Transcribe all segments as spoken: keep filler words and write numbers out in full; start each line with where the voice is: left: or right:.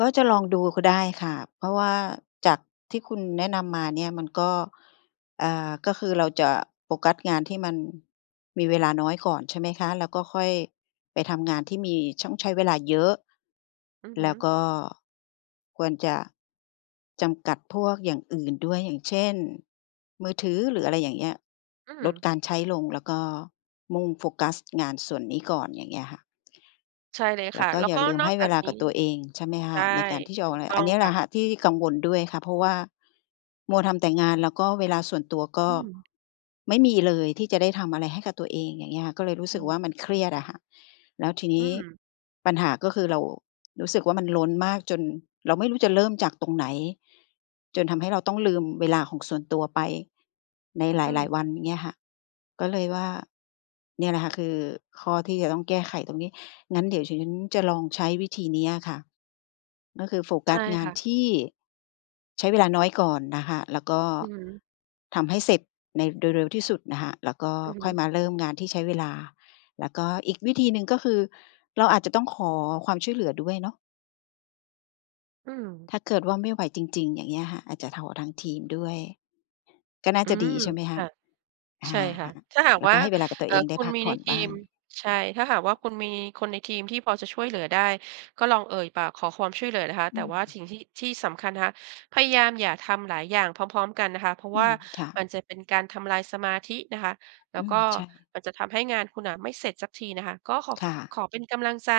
left: ก็จะลองดูก็ได้ค่ะ เพราะว่าจากที่คุณแนะนำมาเนี่ย มันก็ อ่า ก็คือเราจะโฟกัสงานที่มันมีเวลาน้อยก่อน ใช่ไหมคะ แล้วก็ค่อยไปทำงานที่มีช่อง ใช้เวลาเยอะ
right: อือฮ
left: แล
right: ึ
left: ้วก็ควรจะจำกัดพวกอย่างอื่นด้วย อย่างเช่น มือถือ หรืออะไรอย่างเงี้ย
right: อื
left: ลด
right: ม
left: การใช้ลง แล้วก็มุ่งโฟกัสงานส่วนนี้ก่อน อย่างเงี้ยค่ะ
right: ใช่เลย
left: แล
right: ค
left: ้
right: ่ะ
left: วก็
right: แล้ว
left: อย่
right: ก
left: า
right: ็
left: ลืม
right: น
left: ใ
right: อ
left: ห้
right: กจ
left: เว
right: าก
left: ลา
right: นี
left: ก
right: ้
left: ับตัวเอง ใช่ไหมค
right: ใช
left: ะ
right: ่
left: ในการที่จะอ
right: ถ
left: อ
right: ู
left: ก อะ
right: ก
left: ไร
right: ต้
left: อ
right: อ
left: ัน
right: ง
left: เนี้ยแ
right: ค
left: หล
right: ่ะ
left: ะค่ะ ที่กังวลด้วยค่ะ เพราะว่า มัวทำแต่งาน แล้วก็เวลาส่วนตัว ก็
right: อืม
left: ไม่มีเลย ที่จะได้ทำอะไรให้กับตัวเอง อย่างเงี้ยค่ะ ก็เลยรู้
right: อื
left: สึกว
right: อ
left: ่า
right: ฮ
left: มั
right: ึ
left: นเครียดอะค่ะ แล้วทีน
right: อื
left: ี้
right: ม
left: ปัญหาก็คือเรา รู้สึกว่ามันล้นมากจนเราไม่รู้จะเริ่มจากตรงไหน จนทำให้เราต้องลืมเวลาของส่วนตัวไปในห
right: อื
left: ลาย
right: ม
left: ๆ วัน อย่างเงี้ยค่ะ ก็เลยว่าเนี่ยแหละค่ะ คือข้อที่จะต้องแก้ไขตรงนี้ งั้นเดี๋ยวดิฉันจะลองใช้วิธีเนี้ยค่ะ ก็คือโฟก
right: ใช
left: ั
right: ่
left: สงา
right: ค
left: น
right: ่ะ
left: ที่ใช้เวลาน้อยก่อนนะคะ แล้วก็
right: อือฮึ
left: ทำให้เสร็จในเร็ว ๆ ที่สุดน่ะค่ะ แล้วก็
right: อือฮ
left: ค่
right: ึ
left: อยมาเริ่มงานที่ใช้เวลา แล้วก็อีกวิธีหนึ่ง ก็คือเราอาจจะต้องขอความช่วยเหลือด้วยเนาะ
right: อืม
left: ถ้าเกิดว่าไม่ไหวจริง ๆ อย่างเงี้ยค่ะ อาจจะถอ ทางทีมด้วย ก็น่า
right: อื
left: จะ
right: ม
left: ดีใช่ไหมค
right: ค
left: ะ
right: ่ะ
left: อ
right: ใ
left: า
right: ช่ค่ะ
left: ค่ะ
right: ถ้าหาก
left: แล้ว
right: ว่
left: ก
right: า
left: ็ให้เวลากับตั
right: เ
left: ว
right: อ่
left: เ
right: อ
left: องได
right: ค
left: ้
right: ุณ
left: พัก
right: มี
left: ผ
right: ใ
left: ่
right: น
left: อน
right: ที
left: บ้า
right: ม
left: ง
right: ใช่ ถ้าหากว่าคุณมีคนในทีมที่พอจะช่วยเหลือได้ ก็ลองเอ่ยปากขอความช่วยเหลือนะคะ
left: อ
right: แต
left: ือ
right: ่ว่า
left: อืม
right: ฉิ่งที่ ที่สำคัญนะคะ พยายามอย่าทำหลายอย่างพร้อม ๆ กันนะคะ เพราะ
left: อื
right: ว่า
left: ม ค่ะ
right: มันจะเป็นการทำลายสมาธินะคะ แล้
left: อ
right: ว
left: ื
right: ก็
left: ม ใช่
right: มันจะทำให้งานคุณน่ะไม่เสร็จสักทีนะคะ ก็ขอ
left: ค
right: ข
left: ่
right: ข
left: ะ
right: อเป็นกำลังใจ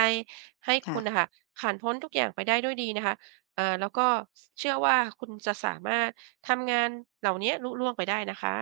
right: ให้
left: ค
right: ค
left: ่
right: ุณน่
left: ะ
right: ะค่ะ ผ่านพ้นทุกอย่างไปได้ด้วยดีนะคะ อ่า แล้วก็ ช เชื่อว่า คุณจะสามารถทำงานเหล่าเนี้ยลุล่วงไปได้นะคะ